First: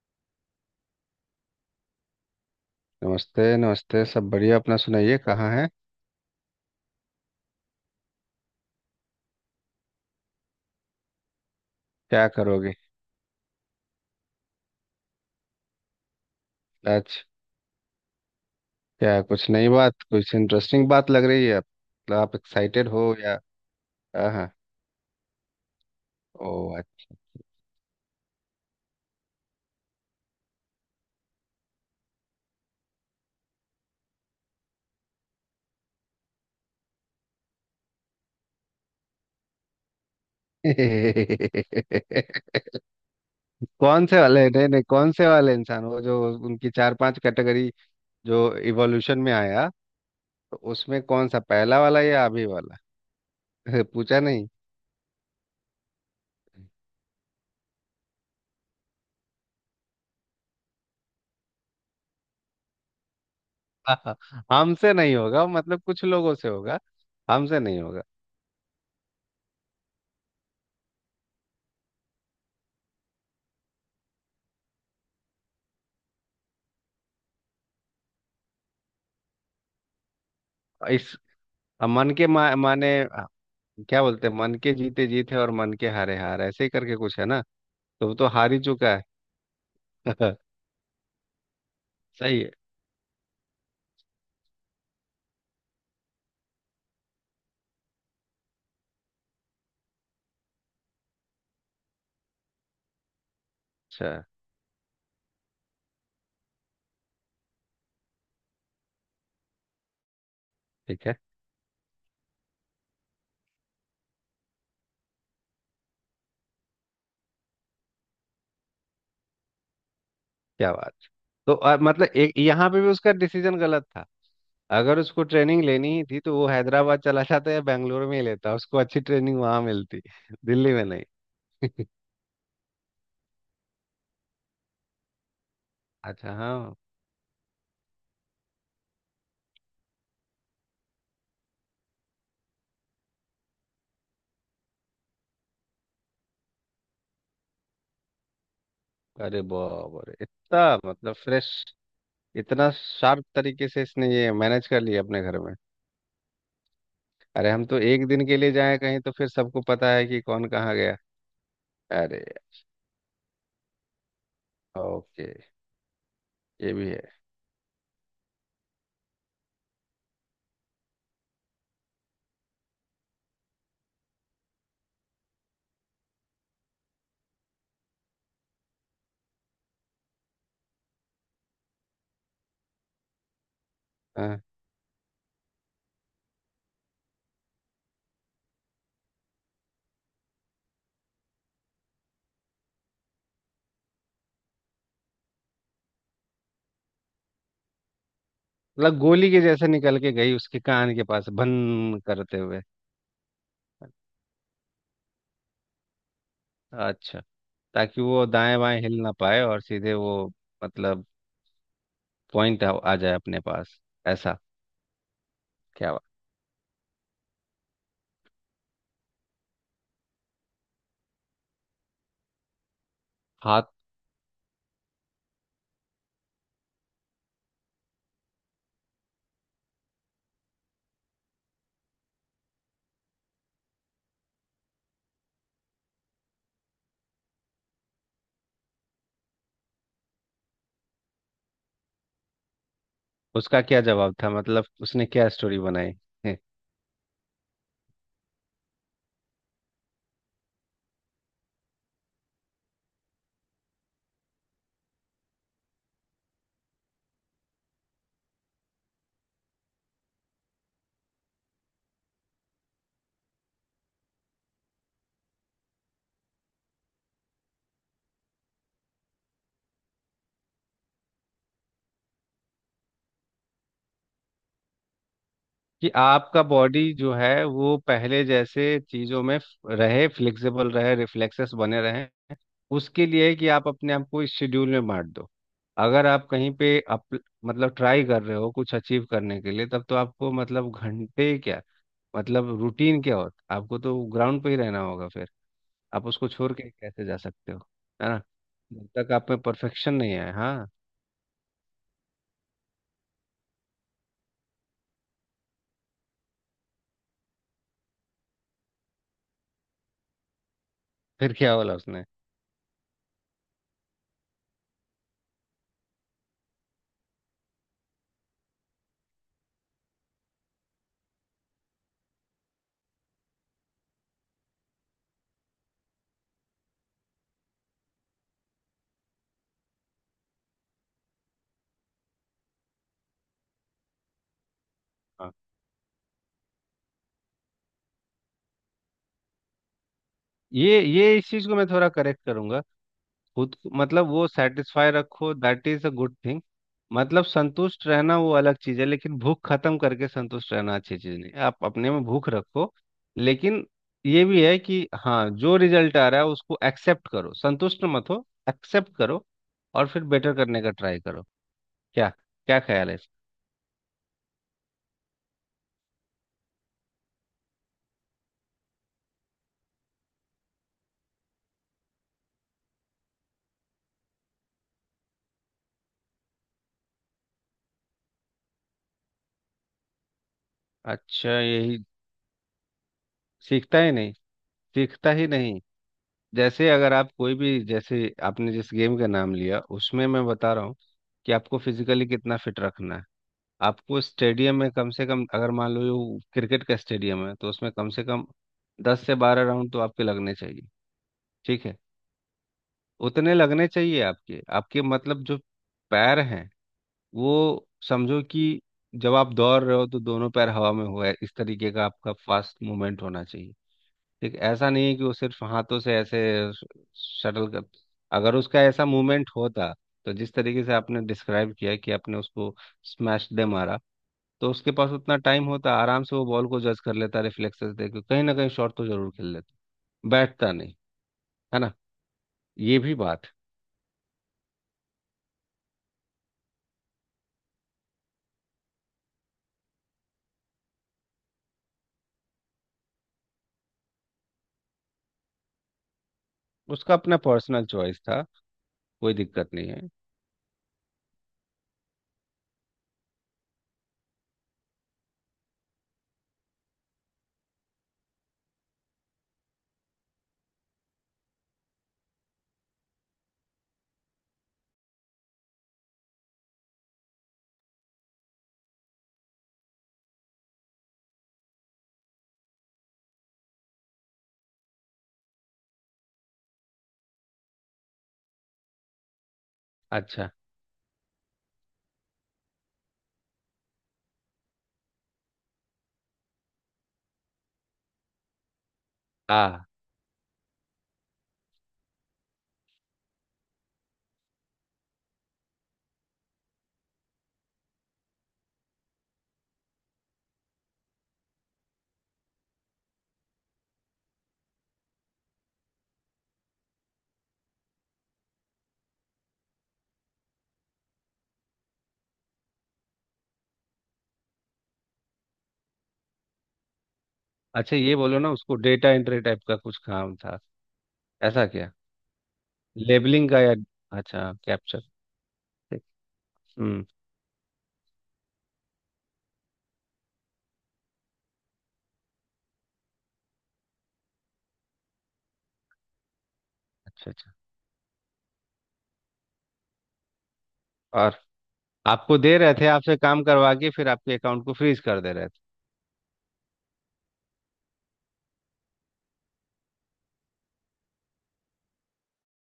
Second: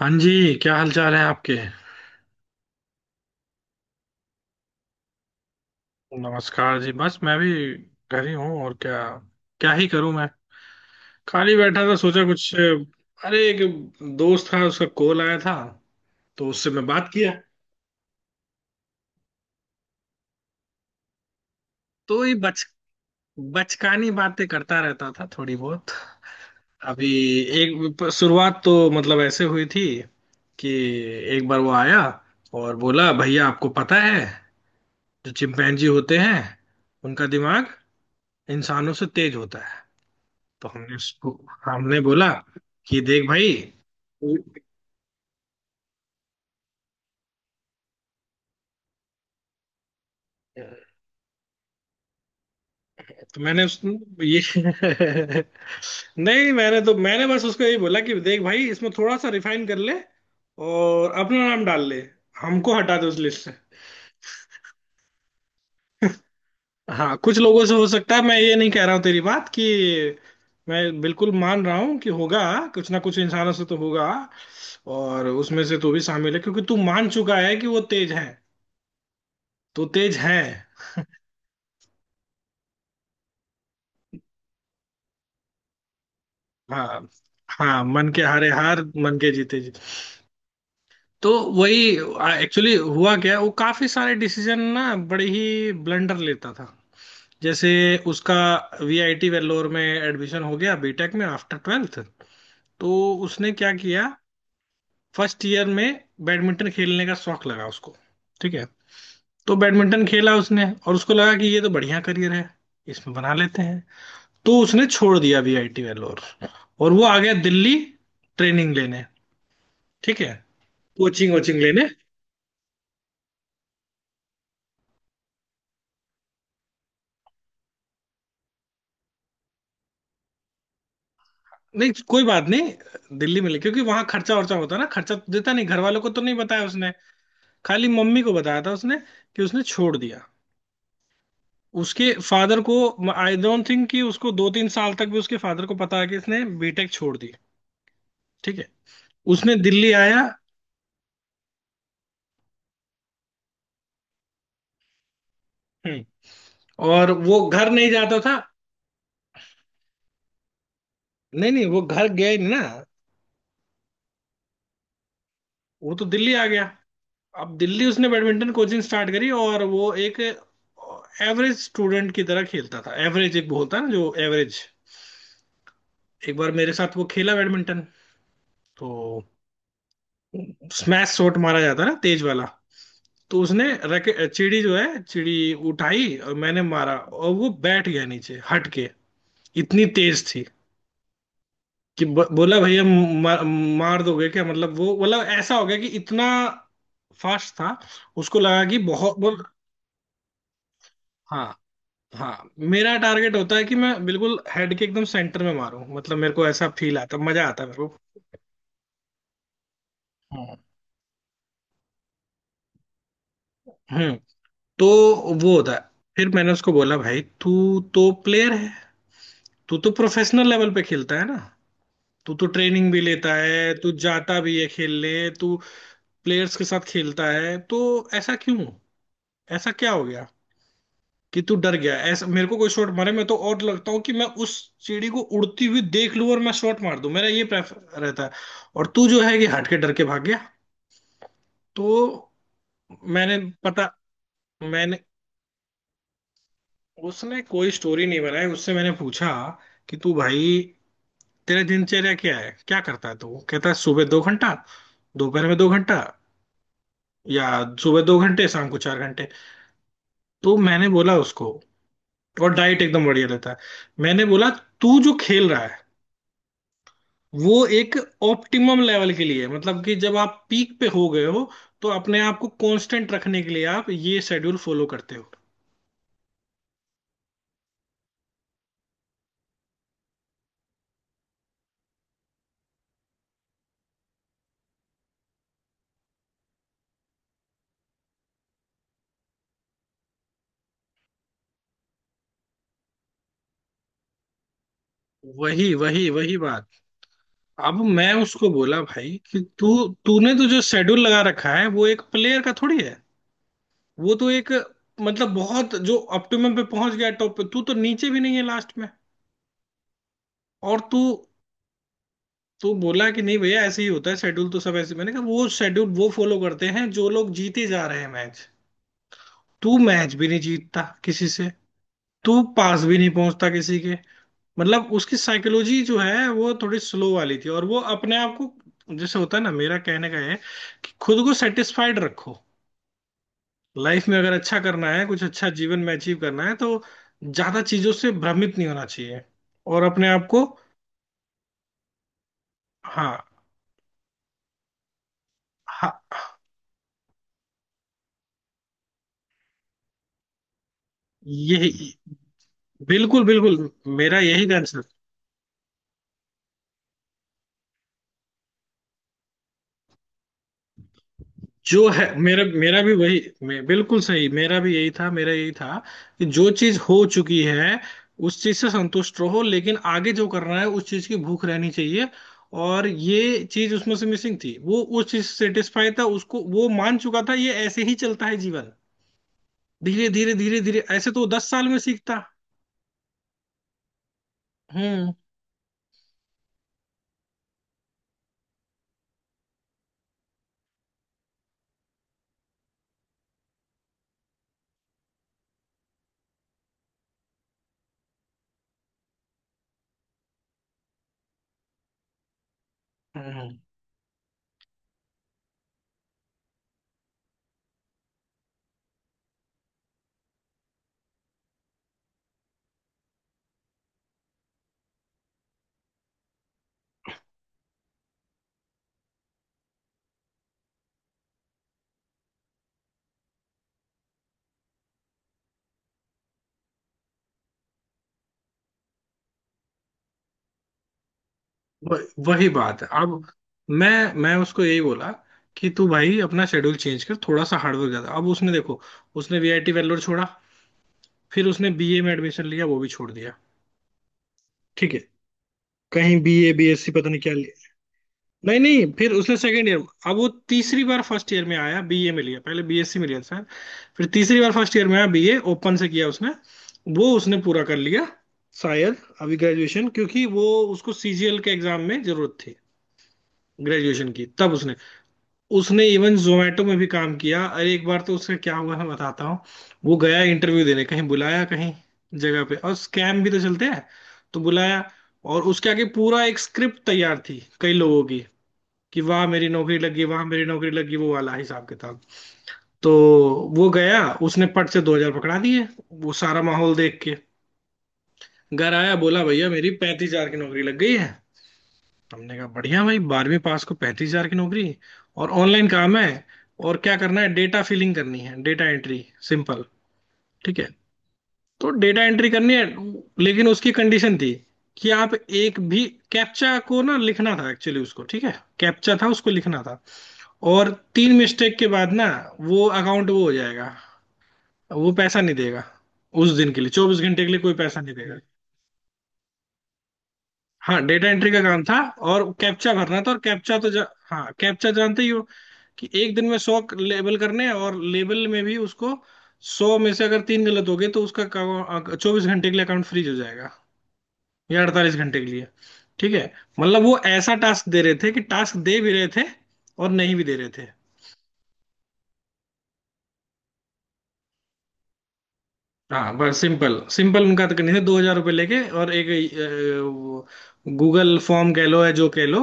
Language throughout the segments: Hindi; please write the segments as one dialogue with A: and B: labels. A: हाँ जी। क्या हाल चाल है आपके?
B: नमस्ते, नमस्ते। सब बढ़िया। अपना सुनाइए, कहाँ है,
A: नमस्कार जी, बस मैं भी घर ही हूँ, और क्या। क्या ही करूँ मैं, खाली बैठा था, सोचा
B: क्या
A: कुछ।
B: करोगे
A: अरे एक दोस्त था, उसका कॉल आया था, तो उससे मैं बात
B: आज?
A: किया।
B: क्या कुछ नई बात, कुछ इंटरेस्टिंग बात लग रही है। आप मतलब
A: तो ये
B: आप
A: बच
B: एक्साइटेड हो या?
A: बचकानी
B: हाँ
A: बातें
B: हाँ
A: करता रहता था थोड़ी बहुत।
B: ओ,
A: अभी
B: अच्छा।
A: एक शुरुआत तो मतलब ऐसे हुई थी कि एक बार वो आया और बोला, भैया, आपको पता है जो चिंपैंजी होते हैं उनका दिमाग इंसानों से तेज होता है। तो हमने उसको हमने बोला कि देख भाई।
B: कौन से वाले? नहीं नहीं, कौन से वाले इंसान? वो जो उनकी चार पांच कैटेगरी जो इवोल्यूशन में आया, तो उसमें कौन सा, पहला वाला या अभी वाला?
A: तो मैंने उस
B: पूछा
A: ये
B: नहीं।
A: नहीं, मैंने बस उसको यही बोला कि देख भाई, इसमें थोड़ा सा रिफाइन कर ले और अपना नाम डाल ले, हमको हटा दे उस लिस्ट से।
B: हाँ, हमसे नहीं होगा, मतलब कुछ लोगों से होगा,
A: हाँ, कुछ
B: हमसे
A: लोगों से
B: नहीं
A: हो
B: होगा।
A: सकता है। मैं ये नहीं कह रहा हूँ तेरी बात कि मैं बिल्कुल मान रहा हूँ कि होगा, कुछ ना कुछ इंसानों से तो होगा। और उसमें से तू भी शामिल है क्योंकि तू मान चुका है कि वो तेज है, तो तेज है।
B: इस मन के मा, माने क्या बोलते हैं, मन के जीते जीत है और मन के हारे हार, ऐसे ही करके
A: हाँ,
B: कुछ है ना?
A: हाँ, मन
B: तो वो
A: के
B: तो
A: हारे
B: हार ही
A: हार,
B: चुका है।
A: मन के जीते जीत। तो वही।
B: सही है।
A: एक्चुअली हुआ क्या, वो काफी सारे डिसीजन ना, बड़े ही ब्लंडर लेता था। जैसे उसका वीआईटी वेल्लोर में एडमिशन हो गया बीटेक में, आफ्टर ट्वेल्थ। तो उसने क्या किया,
B: अच्छा।
A: फर्स्ट ईयर में बैडमिंटन खेलने का शौक लगा उसको। ठीक है, तो बैडमिंटन खेला उसने और
B: ठीक
A: उसको
B: है।
A: लगा कि ये तो बढ़िया करियर है, इसमें बना लेते हैं। तो उसने छोड़ दिया वीआईटी वेल्लोर और वो आ गया दिल्ली ट्रेनिंग लेने। ठीक है,
B: क्या बात!
A: कोचिंग
B: तो
A: वोचिंग लेने।
B: मतलब एक यहाँ पे भी उसका डिसीजन गलत था। अगर उसको ट्रेनिंग लेनी ही थी तो वो हैदराबाद चला जाता या बेंगलोर में ही लेता, उसको अच्छी ट्रेनिंग वहां मिलती, दिल्ली में नहीं।
A: नहीं, कोई बात नहीं, दिल्ली में ले, क्योंकि वहां खर्चा वर्चा होता है ना, खर्चा तो देता नहीं, घर वालों को तो
B: अच्छा,
A: नहीं बताया
B: हाँ।
A: उसने। खाली मम्मी को बताया था उसने कि उसने छोड़ दिया। उसके फादर को, आई डोंट थिंक कि उसको 2 3 साल तक भी उसके फादर को पता है कि इसने बीटेक छोड़ दी। ठीक है,
B: अरे
A: उसने दिल्ली
B: बाप रे!
A: आया।
B: इतना मतलब फ्रेश, इतना शार्प तरीके से इसने ये मैनेज कर लिया अपने घर में।
A: हम्म, और वो
B: अरे, हम
A: घर
B: तो
A: नहीं
B: एक
A: जाता
B: दिन के
A: था।
B: लिए जाए कहीं तो फिर सबको पता है कि कौन कहाँ गया।
A: नहीं नहीं, वो घर
B: अरे,
A: गया ही नहीं ना,
B: ओके,
A: वो तो दिल्ली आ गया।
B: ये भी है।
A: अब दिल्ली उसने बैडमिंटन कोचिंग स्टार्ट करी और वो एक एवरेज स्टूडेंट की तरह खेलता था। एवरेज एक वो होता है ना, जो एवरेज। एक बार मेरे साथ वो खेला बैडमिंटन, तो स्मैश शॉट मारा जाता है ना, तेज वाला। तो उसने रैके,
B: हाँ।
A: चिड़ी जो है चिड़ी उठाई और मैंने मारा, और वो बैठ गया नीचे हट के। इतनी तेज थी कि बोला भैया मार, मार दोगे क्या। मतलब वो मतलब ऐसा हो गया कि इतना फास्ट था, उसको लगा कि
B: मतलब
A: बहुत
B: गोली के
A: बोल।
B: जैसे निकल के गई उसके कान के पास,
A: हाँ,
B: भन करते
A: हाँ,
B: हुए।
A: मेरा टारगेट होता है कि मैं बिल्कुल हेड के एकदम सेंटर में मारूं। मतलब मेरे को ऐसा फील आता,
B: अच्छा,
A: मजा आता है मेरे
B: ताकि
A: को।
B: वो दाएं बाएं हिल ना पाए और सीधे वो,
A: हम्म,
B: मतलब पॉइंट आ जाए अपने पास,
A: हम्म।
B: ऐसा।
A: तो वो होता है।
B: क्या हुआ?
A: फिर मैंने उसको बोला, भाई, तू तो प्लेयर है, तू तो प्रोफेशनल लेवल पे खेलता है ना, तू तो ट्रेनिंग भी लेता
B: हाथ।
A: है, तू जाता भी है खेलने, तू प्लेयर्स के साथ खेलता है, तो ऐसा क्यों, ऐसा क्या हो गया कि तू डर गया। ऐसा मेरे को कोई शॉट मारे, मैं तो और लगता हूँ कि मैं उस सीढ़ी को उड़ती हुई देख लूं और मैं शॉट मार दूं, मेरा ये प्रेफर रहता है। और तू जो है कि हट के डर के भाग गया। तो मैंने
B: उसका क्या
A: पता
B: जवाब था, मतलब
A: मैंने
B: उसने क्या स्टोरी बनाई है?
A: उसने कोई स्टोरी नहीं बनाई। उससे मैंने पूछा कि तू भाई, तेरा दिनचर्या क्या है, क्या करता है तू। वो कहता है, सुबह 2 घंटा, दोपहर में 2 घंटा, या सुबह 2 घंटे, शाम को 4 घंटे। तो मैंने बोला उसको, और डाइट एकदम बढ़िया लेता है। मैंने बोला, तू जो खेल रहा है वो एक ऑप्टिमम लेवल के लिए है। मतलब कि जब आप पीक पे हो गए हो तो अपने आप को कांस्टेंट रखने के लिए आप ये शेड्यूल फॉलो करते हो।
B: कि आपका बॉडी जो है वो पहले जैसे चीजों में रहे, फ्लेक्सिबल रहे, रिफ्लेक्सेस बने रहे, उसके लिए है कि आप अपने आप को इस शेड्यूल में बांट दो। अगर आप कहीं पे मतलब ट्राई कर रहे हो कुछ अचीव करने के लिए, तब तो आपको, मतलब घंटे क्या, मतलब रूटीन क्या हो, आपको तो ग्राउंड पे ही रहना होगा फिर।
A: वही
B: आप
A: वही
B: उसको
A: वही
B: छोड़
A: बात।
B: के कैसे जा सकते हो?
A: अब
B: है
A: मैं
B: ना?
A: उसको बोला
B: जब
A: भाई
B: तक आप में
A: कि तू,
B: परफेक्शन नहीं आए।
A: तूने तो जो
B: हाँ,
A: शेड्यूल लगा रखा है वो एक प्लेयर का थोड़ी है। वो तो एक मतलब बहुत जो ऑप्टिमम पे पहुंच गया टॉप पे, तू तो नीचे भी नहीं है लास्ट में। और तू,
B: फिर क्या बोला उसने?
A: तू बोला कि नहीं भैया, ऐसे ही होता है शेड्यूल तो सब ऐसे। मैंने कहा, वो शेड्यूल वो फॉलो करते हैं जो लोग जीते जा रहे हैं मैच, तू मैच भी नहीं जीतता किसी से, तू पास भी नहीं पहुंचता किसी के। मतलब उसकी साइकोलॉजी जो है वो थोड़ी स्लो वाली थी, और वो अपने आप को जैसे होता है ना, मेरा कहने का है कि खुद को सेटिस्फाइड रखो। लाइफ में अगर अच्छा करना है, कुछ
B: हाँ,
A: अच्छा जीवन में अचीव करना है, तो ज्यादा चीजों से भ्रमित नहीं होना चाहिए और अपने आप को।
B: ये इस चीज को मैं थोड़ा करेक्ट करूंगा।
A: हाँ,
B: खुद को- मतलब वो सेटिस्फाई रखो, दैट इज अ
A: हाँ,
B: गुड थिंग। मतलब संतुष्ट रहना वो अलग चीज है, लेकिन भूख खत्म करके संतुष्ट रहना अच्छी चीज नहीं है। आप
A: यही,
B: अपने में भूख रखो।
A: बिल्कुल बिल्कुल,
B: लेकिन
A: मेरा
B: ये भी
A: यही
B: है
A: कंसर्न
B: कि हाँ, जो रिजल्ट आ रहा है उसको एक्सेप्ट करो, संतुष्ट मत हो, एक्सेप्ट करो और फिर बेटर करने का ट्राई करो।
A: जो है।
B: क्या
A: मेरा
B: क्या
A: मेरा
B: ख्याल
A: भी
B: है इसका?
A: वही बिल्कुल सही, मेरा भी यही था, मेरा यही था कि जो चीज हो चुकी है उस चीज से संतुष्ट रहो, लेकिन आगे जो करना है उस चीज की भूख रहनी चाहिए। और ये चीज उसमें से मिसिंग थी, वो उस चीज से सेटिस्फाई था, उसको वो मान चुका था ये ऐसे ही चलता है जीवन, धीरे धीरे धीरे धीरे ऐसे तो वो
B: अच्छा,
A: 10 साल में
B: यही।
A: सीखता।
B: सीखता ही नहीं, सीखता
A: हम्म,
B: ही नहीं। जैसे अगर आप कोई भी, जैसे आपने जिस गेम का नाम लिया, उसमें मैं बता रहा हूँ कि आपको फिजिकली कितना फिट रखना है। आपको स्टेडियम में कम से कम, अगर मान लो ये क्रिकेट का स्टेडियम है, तो उसमें कम से कम 10 से 12 राउंड तो आपके लगने चाहिए। ठीक है?
A: हम्म,
B: उतने लगने चाहिए आपके, आपके मतलब जो पैर हैं, वो समझो कि जब आप दौड़ रहे हो तो दोनों पैर हवा में हुआ है, इस तरीके का आपका फास्ट मूवमेंट होना चाहिए। ठीक है? ऐसा नहीं है कि वो सिर्फ हाथों से ऐसे शटल कर। अगर उसका ऐसा मूवमेंट होता, तो जिस तरीके से आपने डिस्क्राइब किया कि आपने उसको स्मैश दे मारा, तो उसके पास उतना टाइम होता, आराम से वो बॉल को जज कर लेता, रिफ्लेक्सेस देख के कहीं ना कहीं शॉट तो जरूर खेल लेता, बैठता नहीं। है ना?
A: वही
B: ये
A: बात है
B: भी बात।
A: अब। मैं उसको यही बोला कि तू भाई अपना शेड्यूल चेंज कर, थोड़ा सा हार्डवर्क ज्यादा। अब उसने, देखो, उसने वीआईटी वेल्लोर छोड़ा, फिर उसने बीए में एडमिशन लिया, वो भी छोड़ दिया। ठीक है, कहीं बीए, बीएससी,
B: उसका
A: पता
B: अपना
A: नहीं क्या लिया।
B: पर्सनल चॉइस था,
A: नहीं नहीं, फिर
B: कोई
A: उसने
B: दिक्कत
A: सेकंड
B: नहीं
A: ईयर,
B: है।
A: अब वो तीसरी बार फर्स्ट ईयर में आया, बीए में लिया, पहले बीएससी में लिया था शायद। फिर तीसरी बार फर्स्ट ईयर में आया, बीए ओपन से किया उसने, वो उसने पूरा कर लिया शायद अभी ग्रेजुएशन, क्योंकि वो, उसको सीजीएल के एग्जाम में जरूरत थी ग्रेजुएशन की। तब उसने, उसने इवन जोमेटो में भी काम किया। अरे एक बार तो उसका क्या हुआ, मैं बताता हूँ, वो गया इंटरव्यू देने कहीं, बुलाया कहीं जगह पे, और स्कैम भी तो चलते हैं। तो बुलाया और उसके आगे पूरा एक स्क्रिप्ट तैयार थी कई लोगों की कि वाह मेरी नौकरी लगी, वाह
B: अच्छा।
A: मेरी नौकरी लगी, वो वाला हिसाब किताब। तो वो गया, उसने पट से 2 हज़ार पकड़ा दिए, वो सारा माहौल देख के। घर आया, बोला, भैया,
B: आ,
A: मेरी 35 हज़ार की नौकरी लग गई है। हमने कहा, बढ़िया भाई, 12वीं पास को 35 हज़ार की नौकरी, और ऑनलाइन काम है। और क्या करना है, डेटा फिलिंग करनी है, डेटा एंट्री, सिंपल। ठीक है, तो डेटा एंट्री करनी है, लेकिन उसकी कंडीशन थी कि आप एक भी कैप्चा को ना लिखना था एक्चुअली उसको। ठीक है, कैप्चा था उसको लिखना था। और 3 मिस्टेक के बाद ना, वो अकाउंट वो हो जाएगा, वो पैसा नहीं देगा, उस दिन के लिए, 24 घंटे के लिए कोई
B: अच्छा,
A: पैसा नहीं
B: ये
A: देगा।
B: बोलो ना, उसको डेटा एंट्री टाइप का कुछ काम था?
A: हाँ, डेटा एंट्री का
B: ऐसा
A: काम
B: क्या?
A: था, और कैप्चा भरना था और
B: लेबलिंग का या?
A: हाँ
B: अच्छा,
A: कैप्चा
B: कैप्चर।
A: जानते ही हो, कि एक दिन में सौ
B: हम्म।
A: लेबल करने हैं, और लेबल में भी उसको, 100 में से अगर 3 गलत हो गए तो उसका 24 घंटे के लिए अकाउंट फ्रीज हो जाएगा, या 48 घंटे के लिए। ठीक है, मतलब वो
B: अच्छा, अच्छा।
A: ऐसा टास्क दे रहे थे, कि टास्क दे भी रहे थे और नहीं भी दे रहे थे।
B: और आपको दे रहे थे, आपसे काम करवा के फिर आपके अकाउंट को फ्रीज कर दे रहे थे।
A: हाँ, बस सिंपल सिंपल, उनका तो करनी थी 2,000 रुपये लेके, और एक गूगल फॉर्म कह लो या जो कह लो,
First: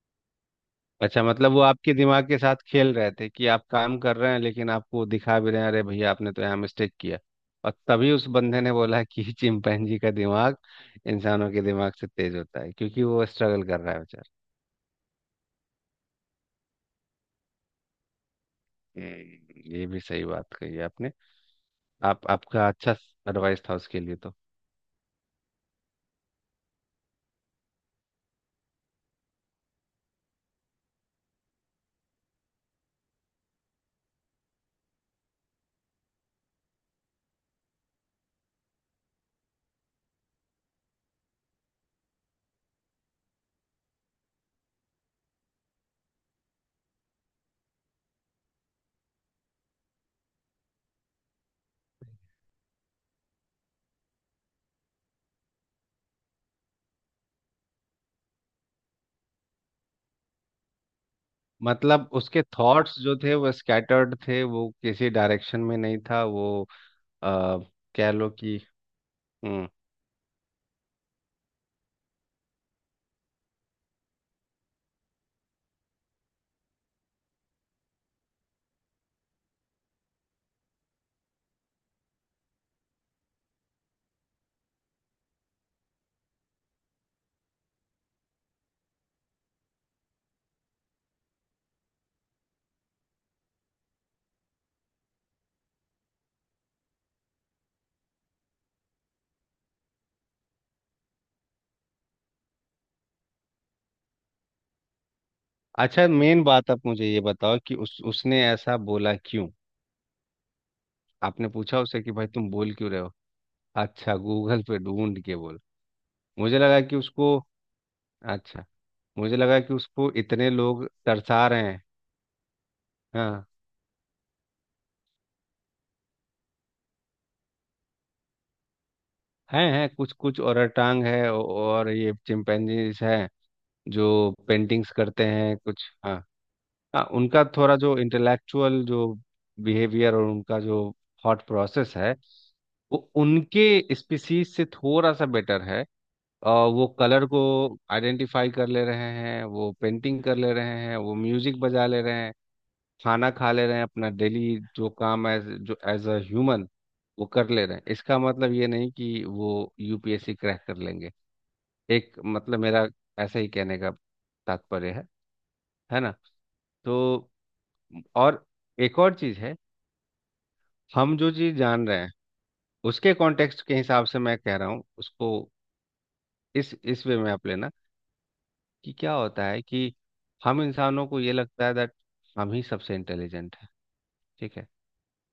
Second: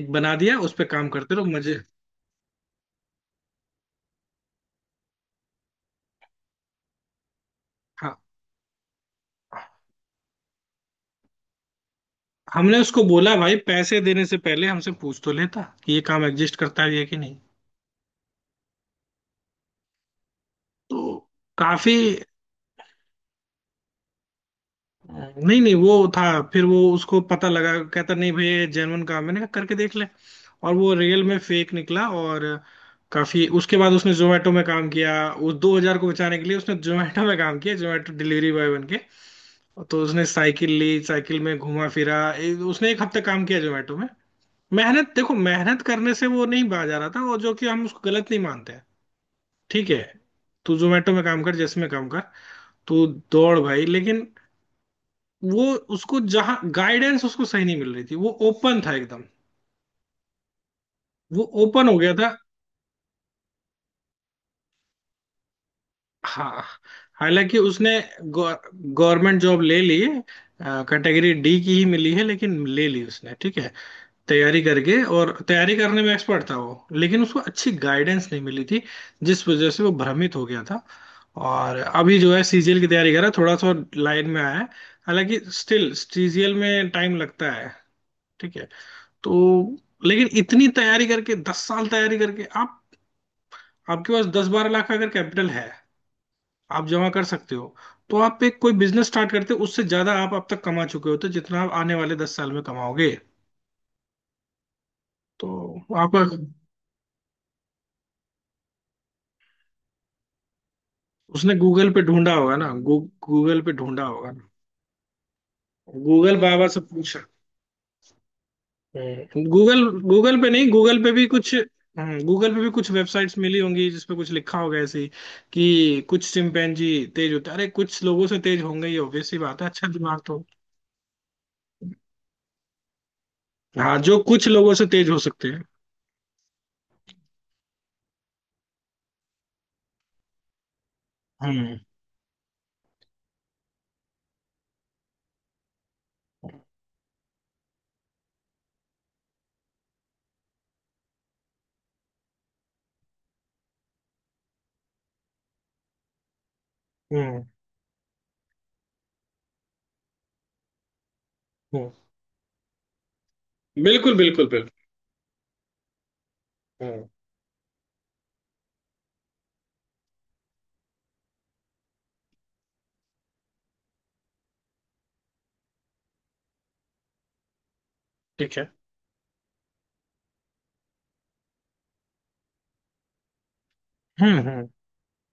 A: एक बना दिया उस पर काम
B: अच्छा,
A: करते रहो
B: मतलब वो
A: मजे।
B: आपके दिमाग के साथ खेल रहे थे कि आप काम कर रहे हैं लेकिन आपको दिखा भी रहे हैं अरे भैया आपने तो यहाँ मिस्टेक किया, और तभी
A: हाँ,
B: उस बंदे ने बोला कि चिंपैंजी का दिमाग इंसानों के दिमाग से तेज होता है,
A: हमने उसको
B: क्योंकि वो
A: बोला भाई,
B: स्ट्रगल कर रहा है
A: पैसे देने
B: बेचारा।
A: से पहले हमसे पूछ तो लेता कि ये काम एग्जिस्ट करता है या कि नहीं।
B: ये भी सही बात कही
A: तो
B: आपने।
A: काफी,
B: आप आपका अच्छा एडवाइस था उसके लिए तो।
A: नहीं नहीं वो था, फिर वो उसको पता लगा। कहता, नहीं भाई ये जेनवन काम है, मैंने कहा करके देख ले। और वो रियल में फेक निकला। और काफी उसके बाद उसने जोमेटो में काम किया, उस 2000 को बचाने के लिए उसने जोमेटो में काम किया, जोमेटो डिलीवरी बॉय बन के। तो उसने साइकिल ली, साइकिल में घुमा फिरा, उसने 1 हफ्ता काम किया जोमेटो में। मेहनत देखो, मेहनत करने से वो नहीं बाज आ रहा था, और जो कि हम उसको गलत नहीं मानते हैं। ठीक है, तू जोमेटो में काम कर, जिसमें काम कर, तू दौड़ भाई। लेकिन वो उसको जहां गाइडेंस उसको सही नहीं मिल रही थी, वो ओपन था एकदम, वो ओपन हो
B: मतलब
A: गया था।
B: उसके थॉट्स जो थे वो स्कैटर्ड थे, वो किसी डायरेक्शन में नहीं था
A: हाँ,
B: वो,
A: हालांकि
B: आ,
A: उसने
B: कह लो कि।
A: गवर्नमेंट जॉब
B: हम्म।
A: ले ली, कैटेगरी डी की ही मिली है लेकिन ले ली उसने। ठीक है, तैयारी करके, और तैयारी करने में एक्सपर्ट था वो, लेकिन उसको अच्छी गाइडेंस नहीं मिली थी जिस वजह से वो भ्रमित हो गया था। और अभी जो है सीजीएल की तैयारी कर रहा है, थोड़ा सा लाइन में आया है। हालांकि स्टिल सीजीएल में टाइम लगता है। ठीक है, तो लेकिन इतनी तैयारी करके, 10 साल तैयारी करके, आप, आपके पास 10 12 लाख का अगर कैपिटल है, आप जमा कर सकते हो, तो आप एक कोई बिजनेस स्टार्ट करते हो, उससे ज्यादा आप अब तक कमा चुके होते हो तो जितना आप आने वाले 10 साल में कमाओगे। तो
B: अच्छा,
A: आपका,
B: मेन बात आप मुझे ये बताओ कि उस उसने ऐसा बोला क्यों? आपने
A: उसने
B: पूछा
A: गूगल
B: उससे
A: पे
B: कि भाई
A: ढूंढा
B: तुम
A: होगा ना,
B: बोल क्यों रहे हो?
A: गूगल पे ढूंढा
B: अच्छा,
A: होगा ना,
B: गूगल पे ढूंढ के बोल।
A: गूगल
B: मुझे
A: बाबा से
B: लगा कि
A: पूछ।
B: उसको, अच्छा। मुझे लगा कि
A: गूगल
B: उसको
A: गूगल पे
B: इतने
A: नहीं,
B: लोग तरसा रहे हैं।
A: गूगल पे भी कुछ वेबसाइट्स
B: हाँ।
A: मिली होंगी जिसपे कुछ लिखा होगा ऐसे ही, कि कुछ चिंपैंजी तेज होते हैं। अरे कुछ लोगों से तेज होंगे, ये ऑब्वियस सी बात है,
B: हैं
A: अच्छा
B: हैं कुछ
A: दिमाग
B: कुछ
A: तो।
B: ओरांग है और ये चिंपैंजीज हैं
A: हाँ,
B: जो
A: जो कुछ लोगों से
B: पेंटिंग्स
A: तेज हो
B: करते
A: सकते
B: हैं
A: हैं।
B: कुछ, हाँ। हाँ, उनका थोड़ा जो इंटेलेक्चुअल जो बिहेवियर और उनका जो थॉट
A: हम्म,
B: प्रोसेस है, वो उनके स्पीसीज से थोड़ा सा बेटर है। और वो कलर को आइडेंटिफाई कर ले रहे हैं, वो पेंटिंग कर ले रहे हैं, वो म्यूजिक बजा ले रहे हैं, खाना खा ले रहे हैं अपना डेली, जो काम एज अ ह्यूमन वो
A: हम्म,
B: कर ले रहे हैं। इसका मतलब ये नहीं कि वो यूपीएससी क्रैक कर लेंगे।
A: हम्म।
B: एक, मतलब मेरा ऐसा ही कहने का
A: बिल्कुल, बिल्कुल, बिल्कुल।
B: तात्पर्य है। है ना?
A: हम्म,
B: तो, और एक और चीज़ है, हम जो चीज़ जान रहे हैं उसके कॉन्टेक्स्ट के हिसाब से मैं कह रहा हूँ उसको, इस वे में आप लेना।
A: ठीक है।
B: कि क्या होता है कि हम इंसानों को ये लगता है दैट हम ही सबसे इंटेलिजेंट है।
A: हम्म,
B: ठीक है?
A: हम्म।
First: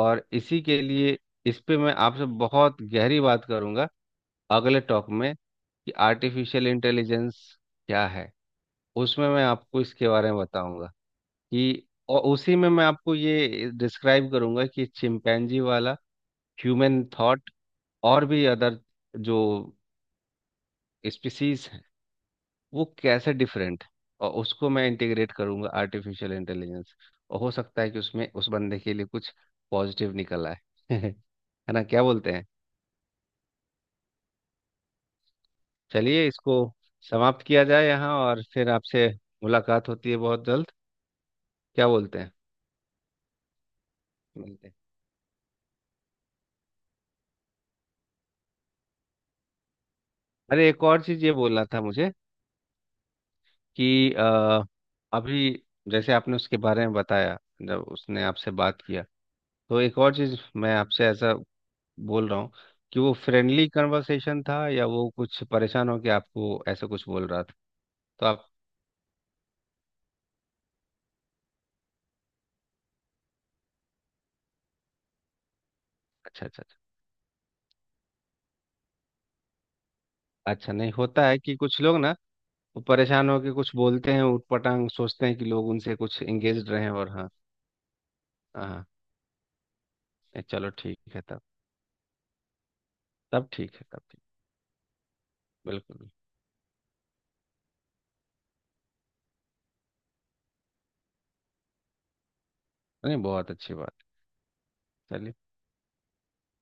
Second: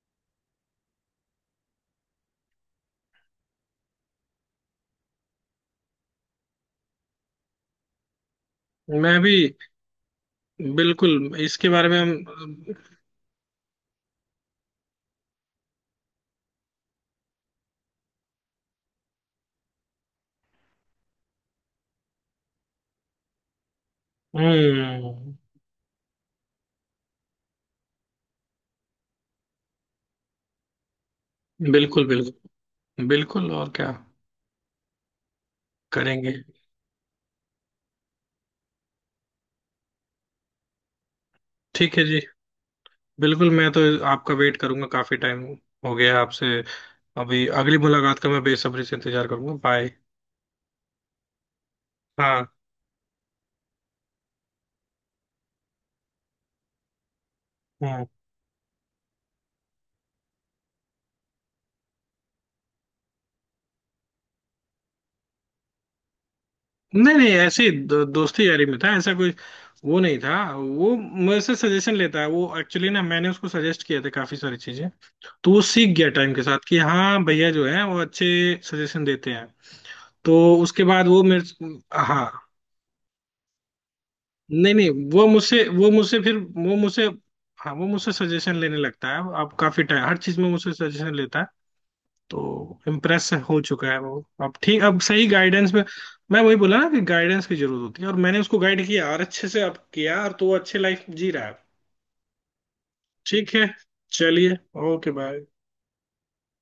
B: और इसी के लिए, इस पे मैं आपसे बहुत गहरी बात करूंगा अगले टॉक में, कि आर्टिफिशियल इंटेलिजेंस क्या है,
A: मैं
B: उसमें
A: भी,
B: मैं आपको इसके बारे में बताऊंगा
A: बिल्कुल इसके बारे
B: कि,
A: में
B: और
A: हम।
B: उसी में मैं आपको ये डिस्क्राइब करूंगा कि चिंपैंजी वाला ह्यूमन थॉट और भी अदर जो स्पीसीज, वो कैसे डिफरेंट, और उसको मैं इंटीग्रेट
A: हम्म।
B: करूंगा आर्टिफिशियल इंटेलिजेंस। और हो सकता है कि उसमें उस बंदे के लिए कुछ पॉजिटिव निकल आए। है ना, क्या
A: बिल्कुल,
B: बोलते हैं?
A: बिल्कुल, बिल्कुल, और क्या,
B: चलिए,
A: करेंगे।
B: इसको समाप्त किया जाए यहाँ, और फिर आपसे मुलाकात होती है बहुत जल्द। क्या
A: ठीक है
B: बोलते
A: जी।
B: हैं?
A: बिल्कुल, मैं तो आपका वेट
B: मिलते हैं।
A: करूंगा, काफी टाइम हो गया आपसे। अभी अगली मुलाकात का मैं बेसब्री से इंतजार करूंगा, बाय।
B: अरे, एक और चीज़ ये बोलना था मुझे
A: हाँ।
B: कि अभी जैसे आपने उसके बारे में बताया, जब
A: हाँ,
B: उसने आपसे बात किया, तो एक और चीज़ मैं आपसे ऐसा बोल रहा हूँ कि वो फ्रेंडली कन्वर्सेशन था या वो कुछ परेशान हो के आपको ऐसा कुछ
A: नहीं
B: बोल
A: नहीं,
B: रहा था?
A: ऐसे ही
B: तो
A: दोस्ती
B: आप,
A: यारी में था, ऐसा कोई वो नहीं था। वो मेरे से सजेशन लेता है, वो एक्चुअली ना, मैंने उसको सजेस्ट किया था काफी सारी चीजें, तो वो सीख गया टाइम के
B: अच्छा, अच्छा,
A: साथ कि
B: अच्छा।
A: हाँ भैया जो है वो अच्छे सजेशन देते हैं। तो
B: अच्छा,
A: उसके
B: नहीं
A: बाद वो
B: होता है कि
A: मेरे,
B: कुछ लोग ना,
A: हाँ,
B: वो परेशान होके कुछ बोलते हैं,
A: नहीं
B: ऊटपटांग
A: नहीं,
B: सोचते हैं कि लोग उनसे कुछ एंगेज
A: वो
B: रहे हैं?
A: मुझसे,
B: और हाँ।
A: हाँ, वो मुझसे सजेशन लेने
B: हाँ।
A: लगता है अब, काफी टाइम हर चीज
B: हाँ,
A: में
B: चलो
A: मुझसे
B: ठीक
A: सजेशन
B: है
A: लेता
B: तब।
A: है। तो इम्प्रेस
B: तब
A: हो
B: ठीक है,
A: चुका है
B: तब ठीक।
A: वो अब, ठीक, अब सही गाइडेंस में।
B: बिल्कुल बिल्कुल।
A: मैं वही बोला ना कि गाइडेंस की जरूरत होती है, और मैंने उसको गाइड किया, और अच्छे से अब किया और, तो वो अच्छे लाइफ जी रहा है।
B: नहीं, बहुत
A: ठीक है,
B: अच्छी बात।
A: चलिए, ओके
B: चलिए।
A: बाय।